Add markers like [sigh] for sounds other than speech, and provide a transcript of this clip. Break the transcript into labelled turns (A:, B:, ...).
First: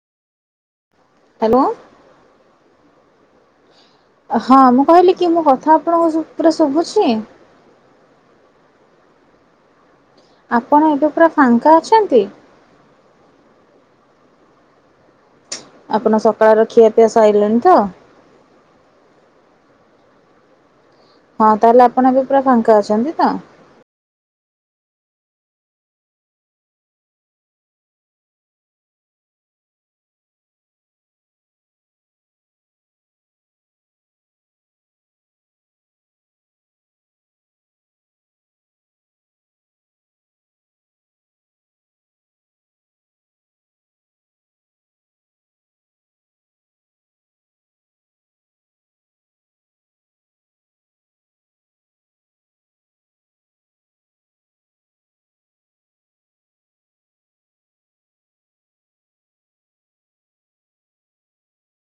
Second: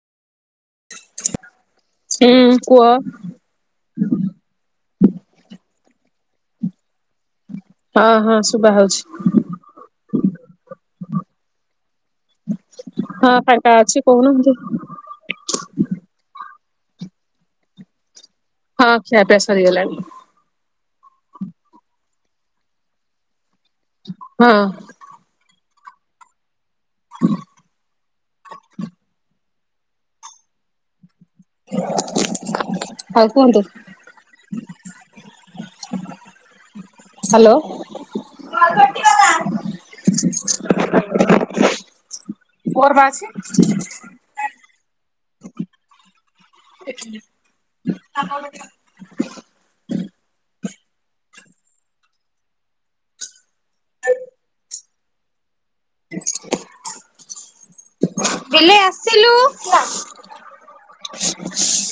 A: [inaudible]
B: [inaudible]
A: ହୁଁ କୁହ?
B: ହଁ ମୁଁ କହିଲି କି ମୁଁ କଥା ଆପଣଙ୍କୁ ପୁରା ଶୁଭୁଛି।
A: ହଁ ହଁ ଶୁଭା ହଉଛି।
B: ଆପଣ ଏବେ ପୁରା ଫାଙ୍କା ଅଛନ୍ତି?
A: ହଁ ଫାଙ୍କା ଅଛି କହୁନାହାନ୍ତି?
B: ଆପଣ ସକାଳର ଖିଆପିଆ ସାଇଲେଣି ତ?
A: ହଁ ଖିଆପିଆ ସରିଗଲାଣି।
B: ହଁ ତାହେଲେ ଆପଣ ଏବେ ପୁରା ଫାଙ୍କା ଅଛନ୍ତି ତ?
A: ହଁ। ହୁଁ [inaudible] ଆଉ କୁହନ୍ତୁ? ହ୍ୟାଲୋ। ମୋର ବା ଅଛି। [inaudible] [unintelligible] ବିଲେଇ ଆସିଲୁ?